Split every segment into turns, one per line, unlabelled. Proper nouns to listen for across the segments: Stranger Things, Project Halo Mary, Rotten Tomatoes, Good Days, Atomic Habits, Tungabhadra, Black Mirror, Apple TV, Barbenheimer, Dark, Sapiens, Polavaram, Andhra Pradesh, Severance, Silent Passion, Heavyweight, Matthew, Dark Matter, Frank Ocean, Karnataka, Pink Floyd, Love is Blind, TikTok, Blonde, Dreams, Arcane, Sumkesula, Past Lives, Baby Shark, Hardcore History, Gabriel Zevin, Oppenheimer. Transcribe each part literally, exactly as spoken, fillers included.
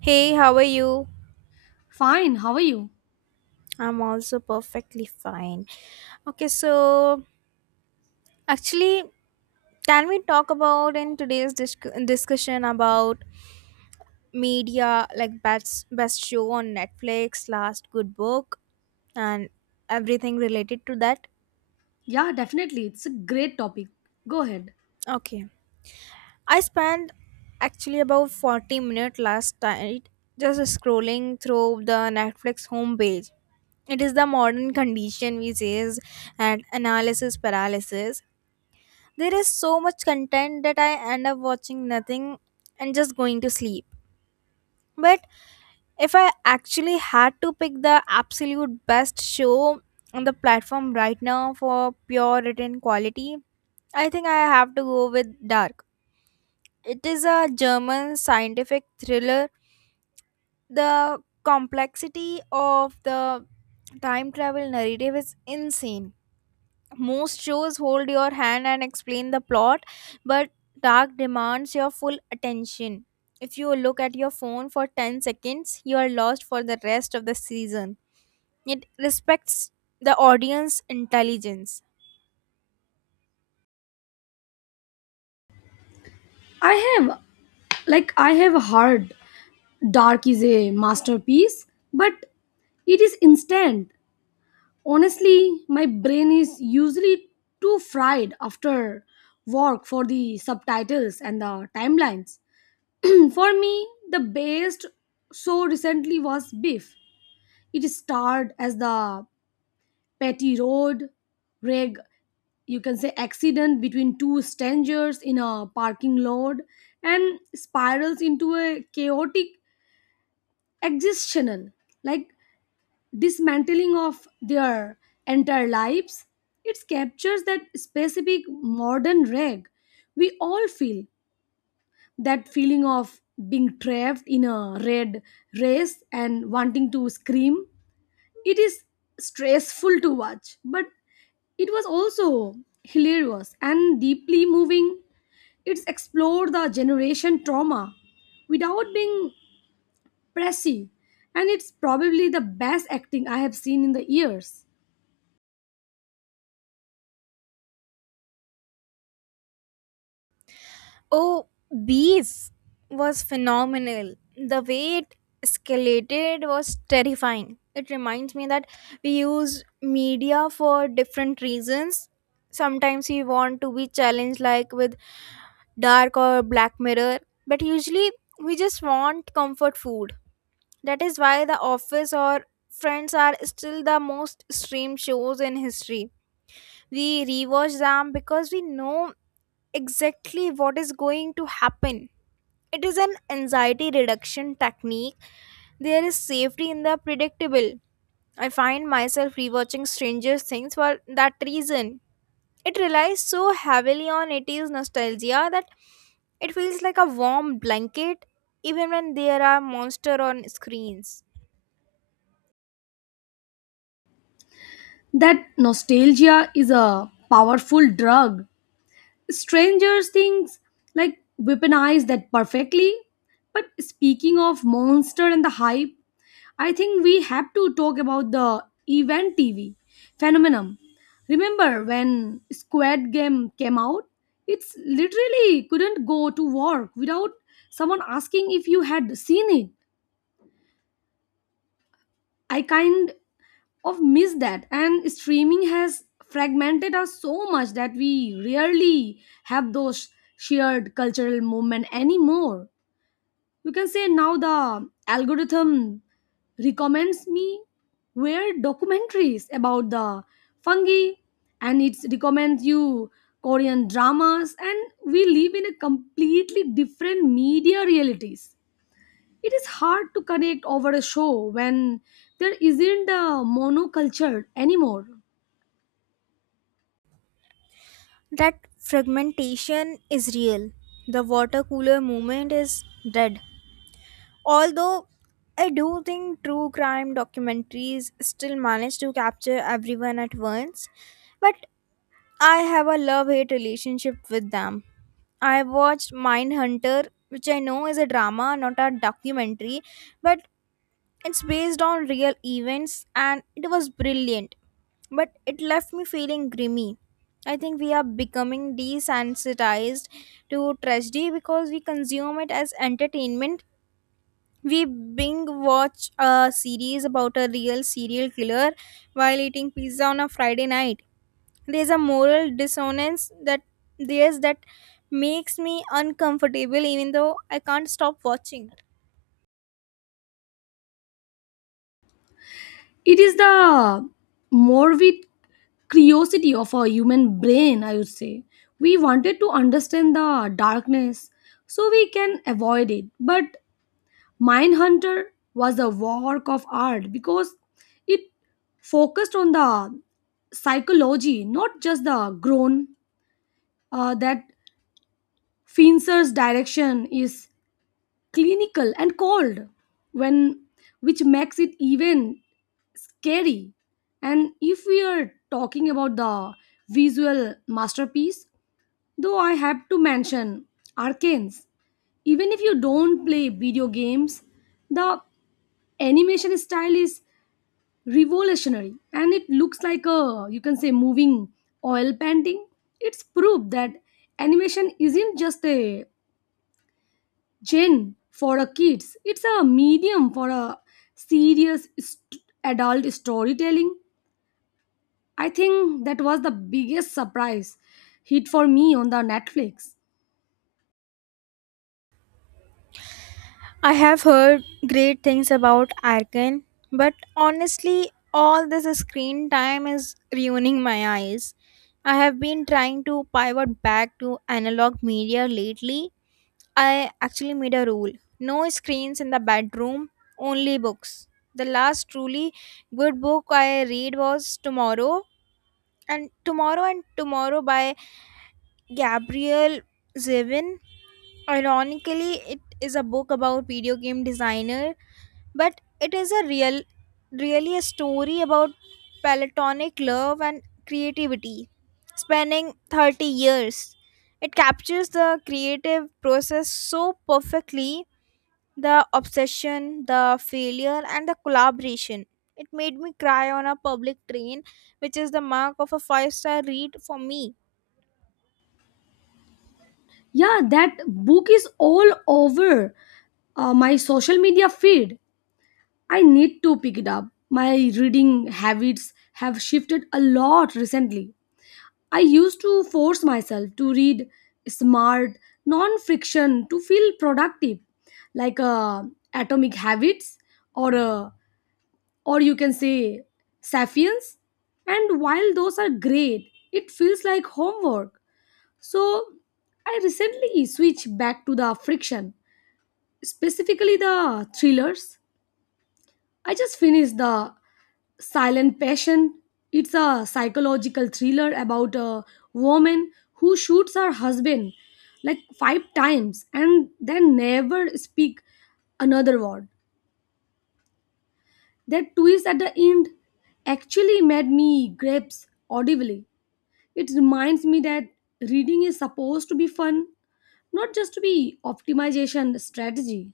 Hey, how are you?
Fine, how are you?
I'm also perfectly fine. Okay, so actually, can we talk about in today's disc- discussion about media, like best best show on Netflix, last good book, and everything related to that?
Yeah, definitely. It's a great topic. Go ahead.
Okay, I spent actually about forty minutes last night just scrolling through the Netflix homepage. It is the modern condition we is and analysis paralysis. There is so much content that I end up watching nothing and just going to sleep. But if I actually had to pick the absolute best show on the platform right now for pure written quality, I think I have to go with Dark. It is a German scientific thriller. The complexity of the time travel narrative is insane. Most shows hold your hand and explain the plot, but Dark demands your full attention. If you look at your phone for ten seconds, you are lost for the rest of the season. It respects the audience intelligence.
I have, like, I have heard Dark is a masterpiece, but it is instant. Honestly, my brain is usually too fried after work for the subtitles and the timelines. For me, the best so recently was Beef. It starred as the Petty Road, Reg, you can say, accident between two strangers in a parking lot and spirals into a chaotic existential, like dismantling of their entire lives. It captures that specific modern rag we all feel, that feeling of being trapped in a red race and wanting to scream. It is stressful to watch, but it was also hilarious and deeply moving. It's explored the generation trauma without being pressy, and it's probably the best acting I have seen in the years.
Oh, Bees was phenomenal. The way it escalated was terrifying. It reminds me that we use media for different reasons. Sometimes we want to be challenged, like with Dark or Black Mirror, but usually we just want comfort food. That is why The Office or Friends are still the most streamed shows in history. We rewatch them because we know exactly what is going to happen. It is an anxiety reduction technique. There is safety in the predictable. I find myself rewatching Stranger Things for that reason. It relies so heavily on eighties nostalgia that it feels like a warm blanket even when there are monsters on screens.
That nostalgia is a powerful drug. Stranger Things, like, weaponize that perfectly. But speaking of monster and the hype, I think we have to talk about the event T V phenomenon. Remember when Squid Game came out? It's literally couldn't go to work without someone asking if you had seen it. I kind of miss that, and streaming has fragmented us so much that we rarely have those shared cultural moment anymore. You can say now the algorithm recommends me where documentaries about the fungi, and it recommends you Korean dramas, and we live in a completely different media realities. It is hard to connect over a show when there isn't a monoculture anymore.
That fragmentation is real. The water cooler moment is dead. Although I do think true crime documentaries still manage to capture everyone at once, but I have a love hate relationship with them. I watched Mindhunter, which I know is a drama, not a documentary, but it's based on real events and it was brilliant. But it left me feeling grimy. I think we are becoming desensitized to tragedy because we consume it as entertainment. We binge watch a series about a real serial killer while eating pizza on a Friday night. There's a moral dissonance that there's that makes me uncomfortable even though I can't stop watching.
It is the morbid curiosity of our human brain, I would say. We wanted to understand the darkness so we can avoid it. But Mindhunter was a work of art because it focused on the psychology, not just the groan. Uh, that Fincher's direction is clinical and cold, when which makes it even scary. And if we are talking about the visual masterpiece, though I have to mention Arcanes, even if you don't play video games, the animation style is revolutionary and it looks like a, you can say, moving oil painting. It's proof that animation isn't just a gen for a kids. It's a medium for a serious st- adult storytelling. I think that was the biggest surprise hit for me on the Netflix.
I have heard great things about Arkan, but honestly all this screen time is ruining my eyes. I have been trying to pivot back to analog media lately. I actually made a rule: no screens in the bedroom, only books. The last truly good book I read was Tomorrow and Tomorrow and Tomorrow by Gabriel Zevin. Ironically, it is a book about video game designer, but it is a real really a story about platonic love and creativity spanning thirty years. It captures the creative process so perfectly: the obsession, the failure, and the collaboration. It made me cry on a public train, which is the mark of a five star read for me.
Yeah, that book is all over uh, my social media feed. I need to pick it up. My reading habits have shifted a lot recently. I used to force myself to read smart, non fiction to feel productive, like uh, Atomic Habits or, uh, or, you can say, Sapiens. And while those are great, it feels like homework. So I recently switched back to the friction, specifically the thrillers. I just finished the Silent Passion. It's a psychological thriller about a woman who shoots her husband like five times and then never speak another word. That twist at the end actually made me grasp audibly. It reminds me that reading is supposed to be fun, not just to be optimization strategy.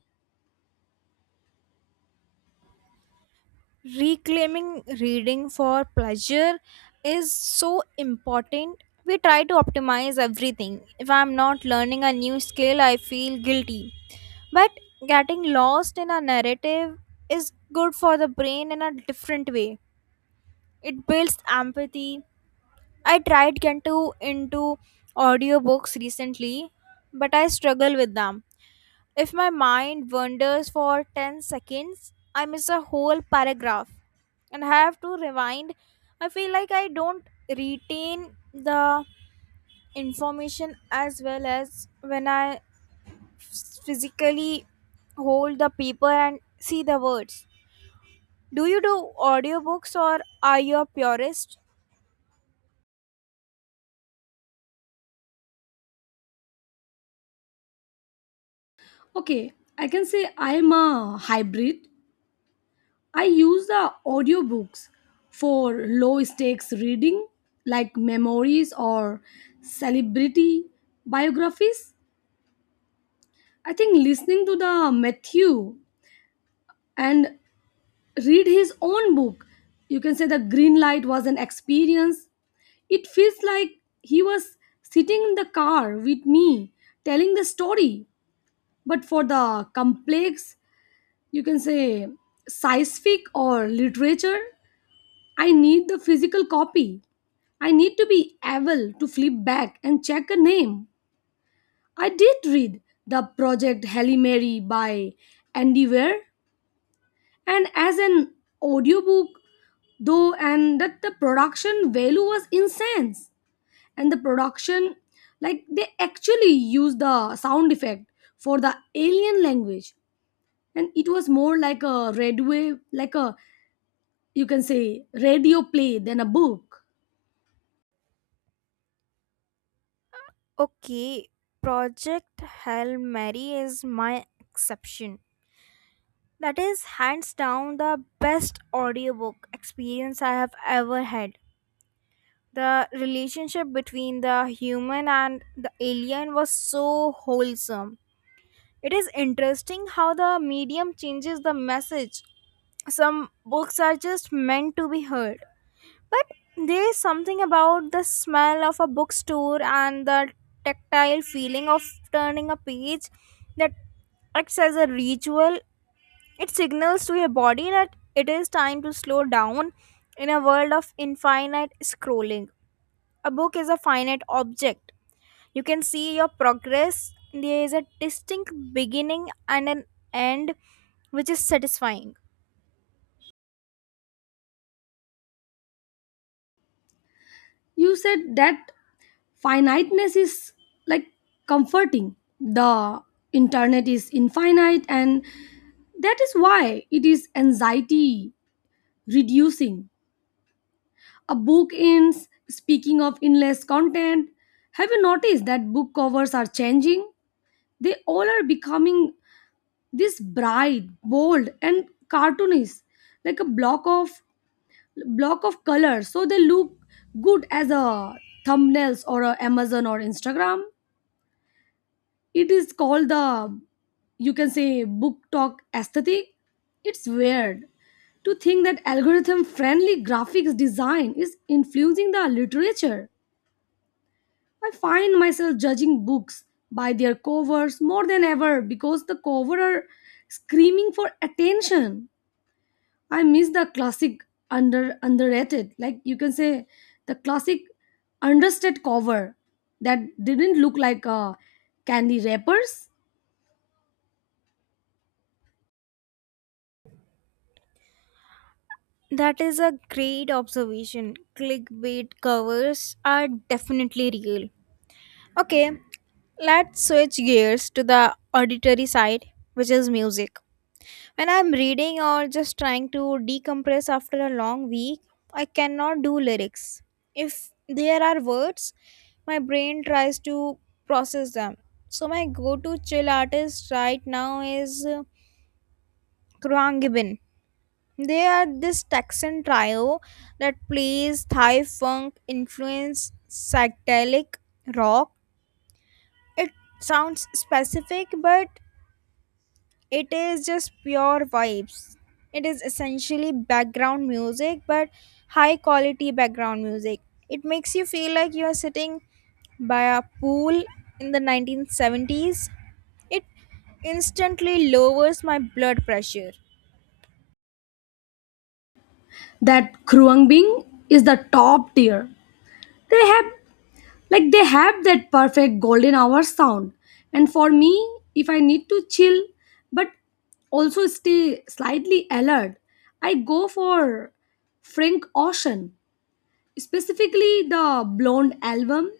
Reclaiming reading for pleasure is so important. We try to optimize everything. If I'm not learning a new skill, I feel guilty. But getting lost in a narrative is good for the brain in a different way. It builds empathy. I tried Kanto into audiobooks recently, but I struggle with them. If my mind wanders for ten seconds, I miss a whole paragraph and I have to rewind. I feel like I don't retain the information as well as when I physically hold the paper and see the words. Do you do audiobooks or are you a purist?
Okay, I can say I'm a hybrid. I use the audiobooks for low stakes reading, like memories or celebrity biographies. I think listening to the Matthew and read his own book, you can say, the green light was an experience. It feels like he was sitting in the car with me telling the story. But for the complex, you can say, scientific or literature, I need the physical copy. I need to be able to flip back and check a name. I did read the project Halle Mary by Andy Weir, and as an audiobook though, and that the production value was insane. And the production, like, they actually used the sound effect for the alien language, and it was more like a red wave, like a, you can say, radio play than a book.
Okay, Project Hail Mary is my exception. That is hands down the best audiobook experience I have ever had. The relationship between the human and the alien was so wholesome. It is interesting how the medium changes the message. Some books are just meant to be heard. But there is something about the smell of a bookstore and the tactile feeling of turning a page that acts as a ritual. It signals to your body that it is time to slow down in a world of infinite scrolling. A book is a finite object. You can see your progress. There is a distinct beginning and an end, which is satisfying.
You said that finiteness is, like, comforting. The internet is infinite, and that is why it is anxiety reducing. A book ends. Speaking of endless content, have you noticed that book covers are changing? They all are becoming this bright, bold and cartoonish, like a block of block of color, so they look good as a thumbnails or a Amazon or Instagram. It is called the, you can say, book talk aesthetic. It's weird to think that algorithm friendly graphics design is influencing the literature. I find myself judging books by their covers more than ever because the cover are screaming for attention. I miss the classic under underrated, like, you can say, the classic understated cover that didn't look like uh, candy wrappers.
That is a great observation. Clickbait covers are definitely real. Okay, let's switch gears to the auditory side, which is music. When I'm reading or just trying to decompress after a long week, I cannot do lyrics. If there are words, my brain tries to process them. So my go-to chill artist right now is uh, Kruang Gibbon. They are this Texan trio that plays Thai funk influence psychedelic rock. It sounds specific but it is just pure vibes. It is essentially background music, but high quality background music. It makes you feel like you are sitting by a pool in the nineteen seventies. It instantly lowers my blood pressure.
That Kruang Bing is the top tier. They have like they have that perfect golden hour sound. And for me, if I need to chill but also stay slightly alert, I go for Frank Ocean, specifically the Blonde album.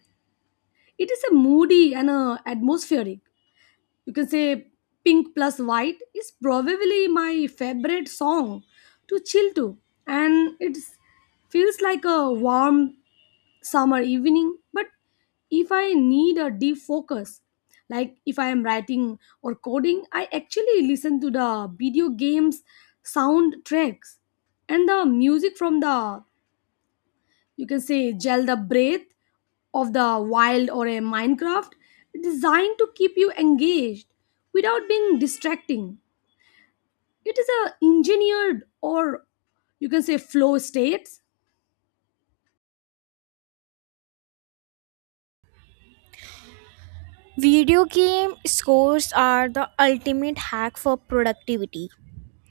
It is a moody and a atmospheric. You can say Pink Plus White is probably my favorite song to chill to, and it feels like a warm summer evening. But if I need a deep focus, like if I am writing or coding, I actually listen to the video games soundtracks and the music from the, you can say, gel the breath of the wild or a Minecraft, designed to keep you engaged without being distracting. It is a engineered, or, you can say, flow states.
Video game scores are the ultimate hack for productivity.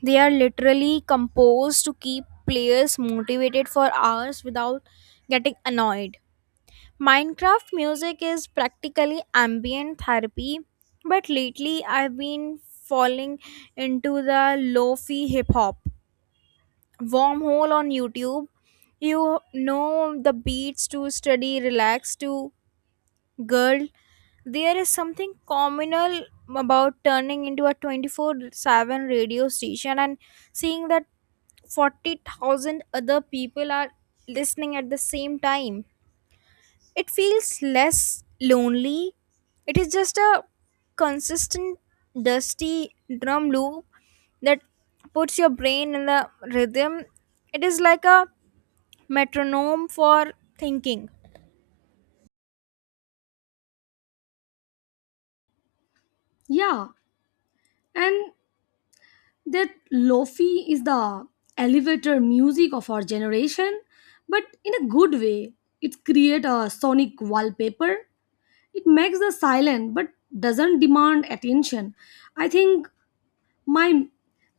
They are literally composed to keep players motivated for hours without getting annoyed. Minecraft music is practically ambient therapy, but lately I've been falling into the lo-fi hip hop wormhole on YouTube. You know the beats to study, relax to, girl. There is something communal about turning into a twenty-four seven radio station and seeing that forty thousand other people are listening at the same time. It feels less lonely. It is just a consistent, dusty drum loop that puts your brain in the rhythm. It is like a metronome for thinking.
Yeah, and that lofi is the elevator music of our generation, but in a good way. It creates a sonic wallpaper. It makes the silent but doesn't demand attention. i think my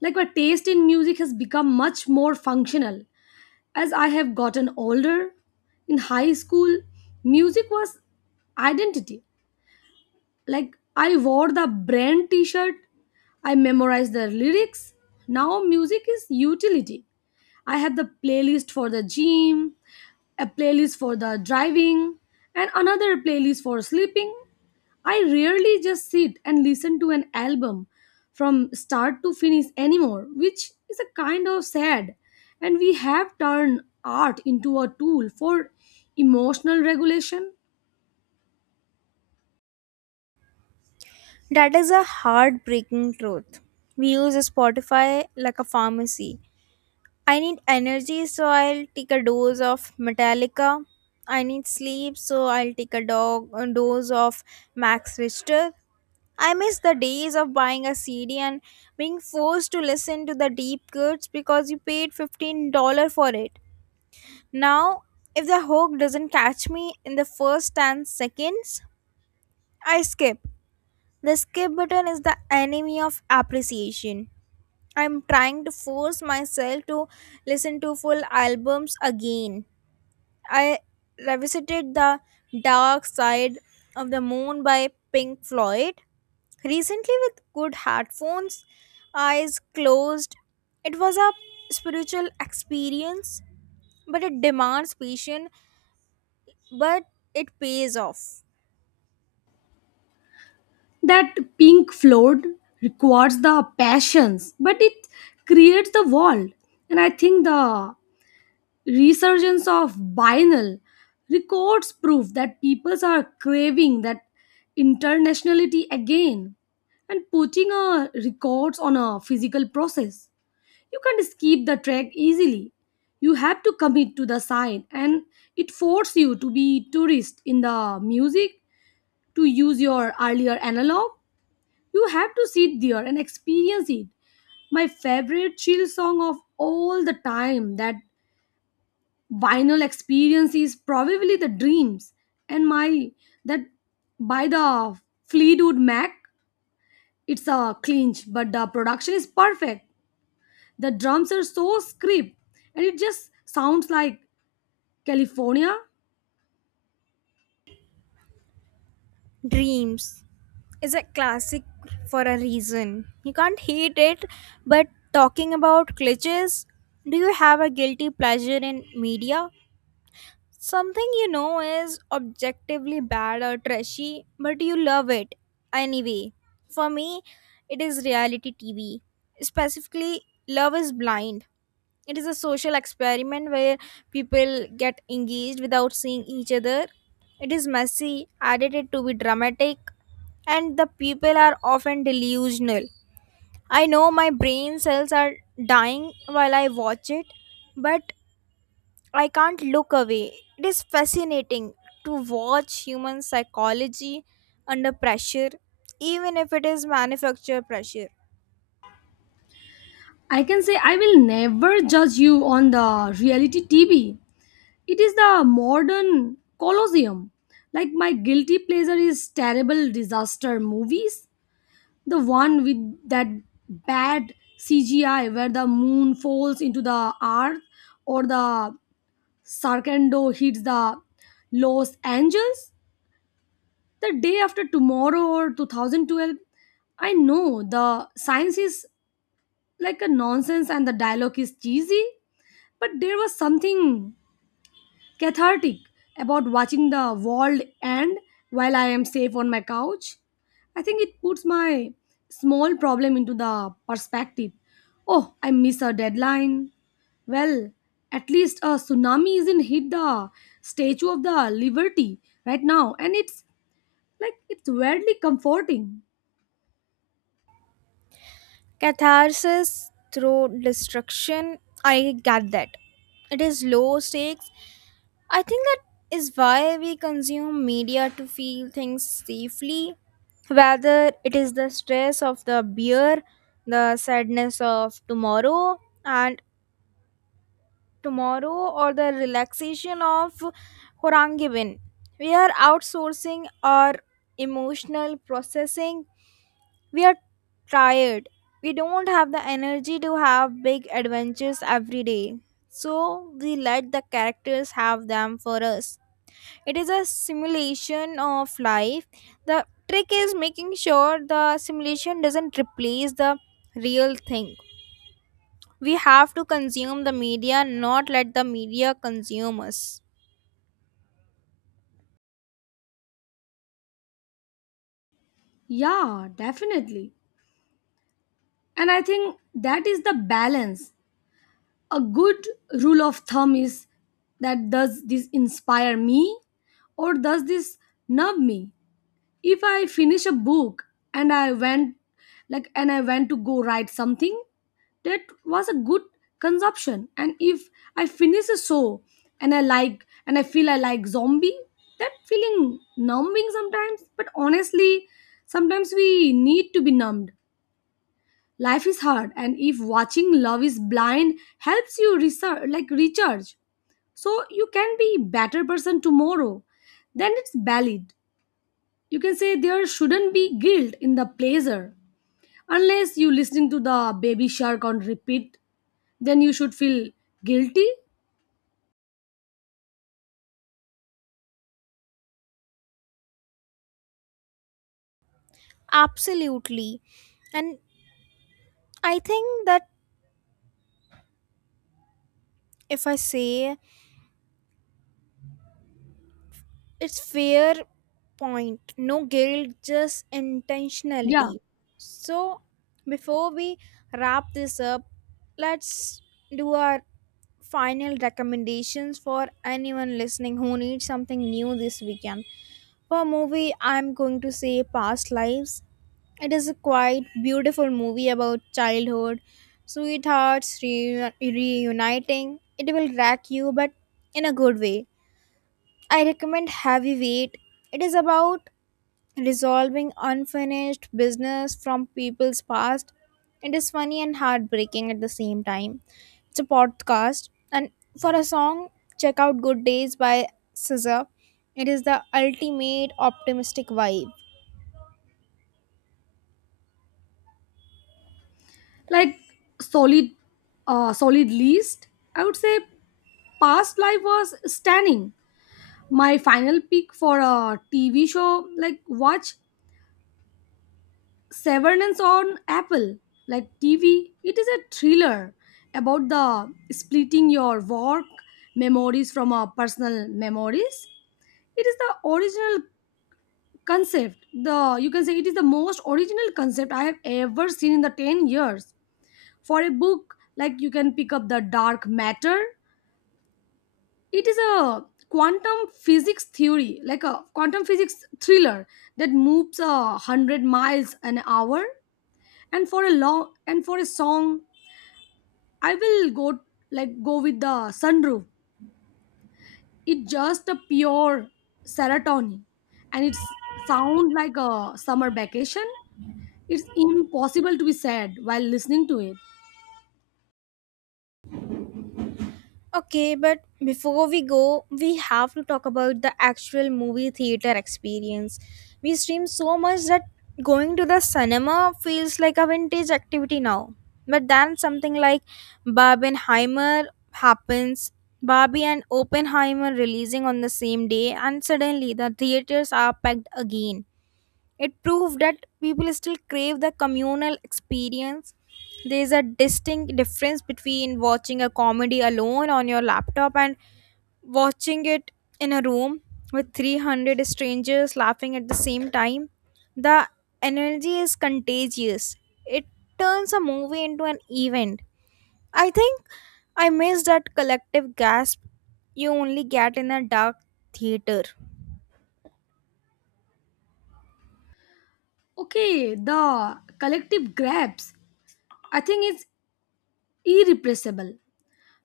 like my taste in music has become much more functional as I have gotten older. In high school, music was identity. Like, I wore the brand t-shirt, I memorized the lyrics. Now music is utility. I have the playlist for the gym, a playlist for the driving, and another playlist for sleeping. I rarely just sit and listen to an album from start to finish anymore, which is a kind of sad. And we have turned art into a tool for emotional regulation.
That is a heartbreaking truth. We use Spotify like a pharmacy. I need energy, so I'll take a dose of Metallica. I need sleep, so I'll take a dog a dose of Max Richter. I miss the days of buying a C D and being forced to listen to the deep cuts because you paid fifteen dollars for it. Now, if the hook doesn't catch me in the first ten seconds, I skip. The skip button is the enemy of appreciation. I'm trying to force myself to listen to full albums again. I revisited The Dark Side of the Moon by Pink Floyd recently, with good headphones, eyes closed. It was a spiritual experience. But it demands patience, but it pays off.
That pink flood requires the passions, but it creates the world. And I think the resurgence of vinyl records prove that people are craving that internationality again. And putting a records on a physical process, you can't skip the track easily. You have to commit to the site, and it forces you to be tourist in the music. To use your earlier analog, you have to sit there and experience it. My favorite chill song of all the time that vinyl experience is probably the dreams and my that by the Fleetwood Mac. It's a clinch, but the production is perfect. The drums are so script, and it just sounds like California.
Dreams is a classic for a reason. You can't hate it, but talking about glitches, do you have a guilty pleasure in media? Something you know is objectively bad or trashy, but you love it anyway. For me, it is reality T V. Specifically, Love is Blind. It is a social experiment where people get engaged without seeing each other. It is messy, edited to be dramatic, and the people are often delusional. I know my brain cells are dying while I watch it, but I can't look away. It is fascinating to watch human psychology under pressure, even if it is manufactured pressure.
I can say I will never judge you on the reality TV. It is the modern colosseum. Like, my guilty pleasure is terrible disaster movies. The one with that bad C G I where the moon falls into the earth, or the Sarkando hits the Los Angeles, the day after tomorrow, or two thousand twelve. I know the science is like a nonsense and the dialogue is cheesy, but there was something cathartic about watching the world end while I am safe on my couch. I think it puts my small problem into the perspective. Oh, I miss a deadline. Well, at least a tsunami isn't hit the Statue of the Liberty right now, and it's like it's weirdly comforting.
Catharsis through destruction, I get that. It is low stakes. I think that is why we consume media to feel things safely, whether it is the stress of the beer, the sadness of tomorrow, and tomorrow or the relaxation of Horangibin. We are outsourcing our emotional processing. We are tired. We don't have the energy to have big adventures every day. So we let the characters have them for us. It is a simulation of life. The trick is making sure the simulation doesn't replace the real thing. We have to consume the media, not let the media consume us.
Yeah, definitely. And I think that is the balance. A good rule of thumb is that, does this inspire me or does this numb me? If I finish a book, and i went like and i went to go write something, that was a good consumption. And if I finish a show, and I like and I feel I like zombie, that feeling numbing sometimes. But honestly, sometimes we need to be numbed. Life is hard, and if watching Love is Blind helps you research, like, recharge, so you can be better person tomorrow, then it's valid. You can say there shouldn't be guilt in the pleasure. Unless you listening to the baby shark on repeat, then you should feel guilty.
Absolutely. And I think that if I say it's fair point, no guilt, just
Yeah.
intentionality. So before we wrap this up, let's do our final recommendations for anyone listening who needs something new this weekend. For movie, I'm going to say Past Lives. It is a quite beautiful movie about childhood, sweethearts re reuniting. It will crack you, but in a good way. I recommend Heavyweight. It is about resolving unfinished business from people's past. It is funny and heartbreaking at the same time. It's a podcast, and for a song, check out Good Days by S Z A. It is the ultimate optimistic vibe.
Like, solid, uh, solid list. I would say past life was stunning. My final pick for a T V show, like, watch Severance on Apple, like T V, it is a thriller about the splitting your work memories from our personal memories. It is the original concept. The, you can say, it is the most original concept I have ever seen in the ten years. For a book, like, you can pick up the dark matter. It is a quantum physics theory, like a quantum physics thriller that moves a hundred miles an hour. And for a long, and for a song, I will go, like, go with the sunroof. It's just a pure serotonin, and it's sound like a summer vacation. It's impossible to be sad while listening to it.
Okay, but before we go, we have to talk about the actual movie theater experience. We stream so much that going to the cinema feels like a vintage activity now. But then something like Barbenheimer happens, Barbie and Oppenheimer releasing on the same day, and suddenly the theaters are packed again. It proved that people still crave the communal experience. There is a distinct difference between watching a comedy alone on your laptop and watching it in a room with three hundred strangers laughing at the same time. The energy is contagious. It turns a movie into an event. I think I miss that collective gasp you only get in a dark theater.
Okay, the collective grabs, I think it's irrepressible.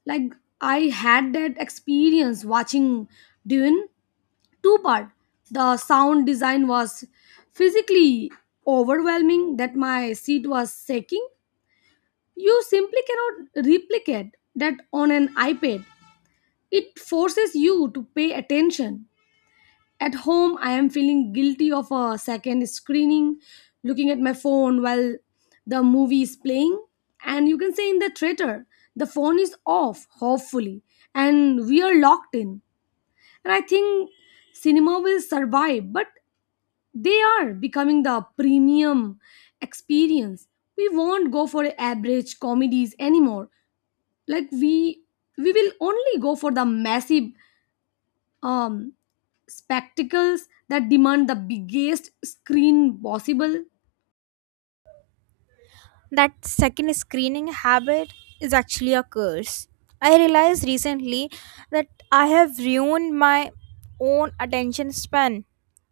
Like, I had that experience watching Dune two part. The sound design was physically overwhelming that my seat was shaking. You simply cannot replicate that on an iPad. It forces you to pay attention. At home, I am feeling guilty of a second screening, looking at my phone while the movie is playing. And, you can say, in the theater, the phone is off hopefully, and we are locked in. And I think cinema will survive, but they are becoming the premium experience. We won't go for average comedies anymore. Like we we will only go for the massive, um spectacles that demand the biggest screen possible.
That second screening habit is actually a curse. I realized recently that I have ruined my own attention span.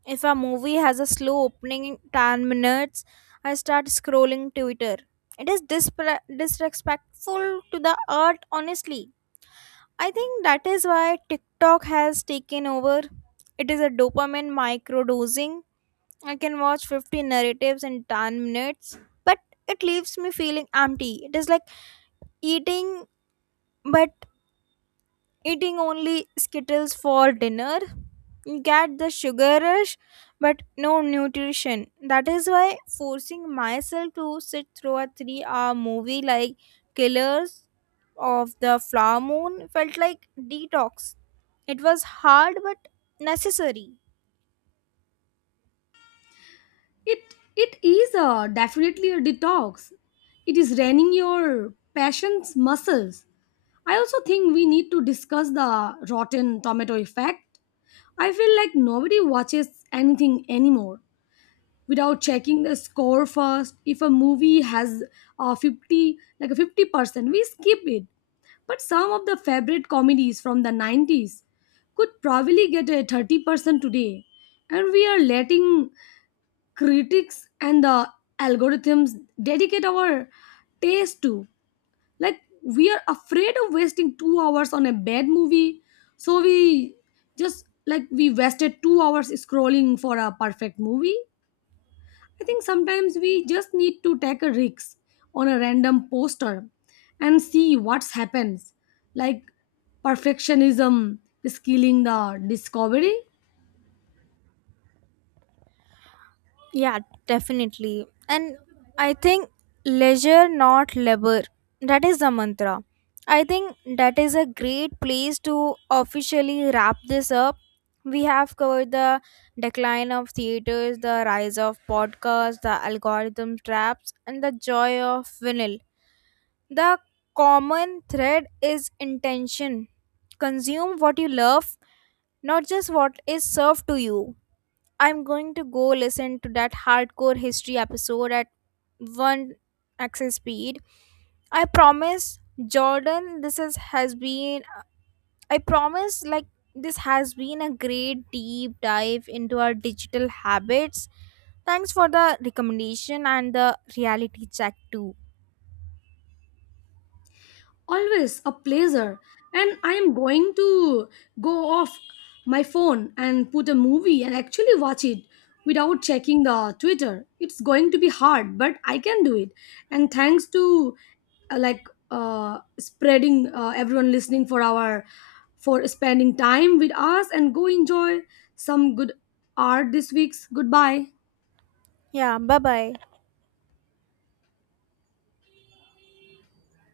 If a movie has a slow opening ten minutes, I start scrolling Twitter. It is dispre- disrespectful to the art, honestly. I think that is why TikTok has taken over. It is a dopamine microdosing. I can watch fifty narratives in ten minutes, but it leaves me feeling empty. It is like eating, but eating only Skittles for dinner. You get the sugar rush, but no nutrition. That is why forcing myself to sit through a three hour movie like Killers of the Flower Moon felt like detox. It was hard but necessary.
It it is a definitely a detox. It is draining your passion's muscles. I also think we need to discuss the rotten tomato effect. I feel like nobody watches anything anymore without checking the score first. If a movie has a fifty, like a fifty percent, we skip it. But some of the favorite comedies from the nineties could probably get a thirty percent today, and we are letting critics and the algorithms dedicate our taste to. Like, we are afraid of wasting two hours on a bad movie, so we just like we wasted two hours scrolling for a perfect movie. I think sometimes we just need to take a risk on a random poster and see what happens. Like, perfectionism is killing the discovery.
Yeah, definitely. And I think leisure, not labor. That is the mantra. I think that is a great place to officially wrap this up. We have covered the decline of theaters, the rise of podcasts, the algorithm traps, and the joy of vinyl. The common thread is intention. Consume what you love, not just what is served to you. I'm going to go listen to that hardcore history episode at one access speed. I promise, Jordan, this is, has been, I promise, like, This has been a great deep dive into our digital habits. Thanks for the recommendation and the reality check, too.
Always a pleasure. And I am going to go off my phone and put a movie and actually watch it without checking the Twitter. It's going to be hard, but I can do it. And thanks to uh, like uh, spreading uh, everyone listening for our, for spending time with us and go enjoy some good art this week's goodbye.
Yeah, bye bye.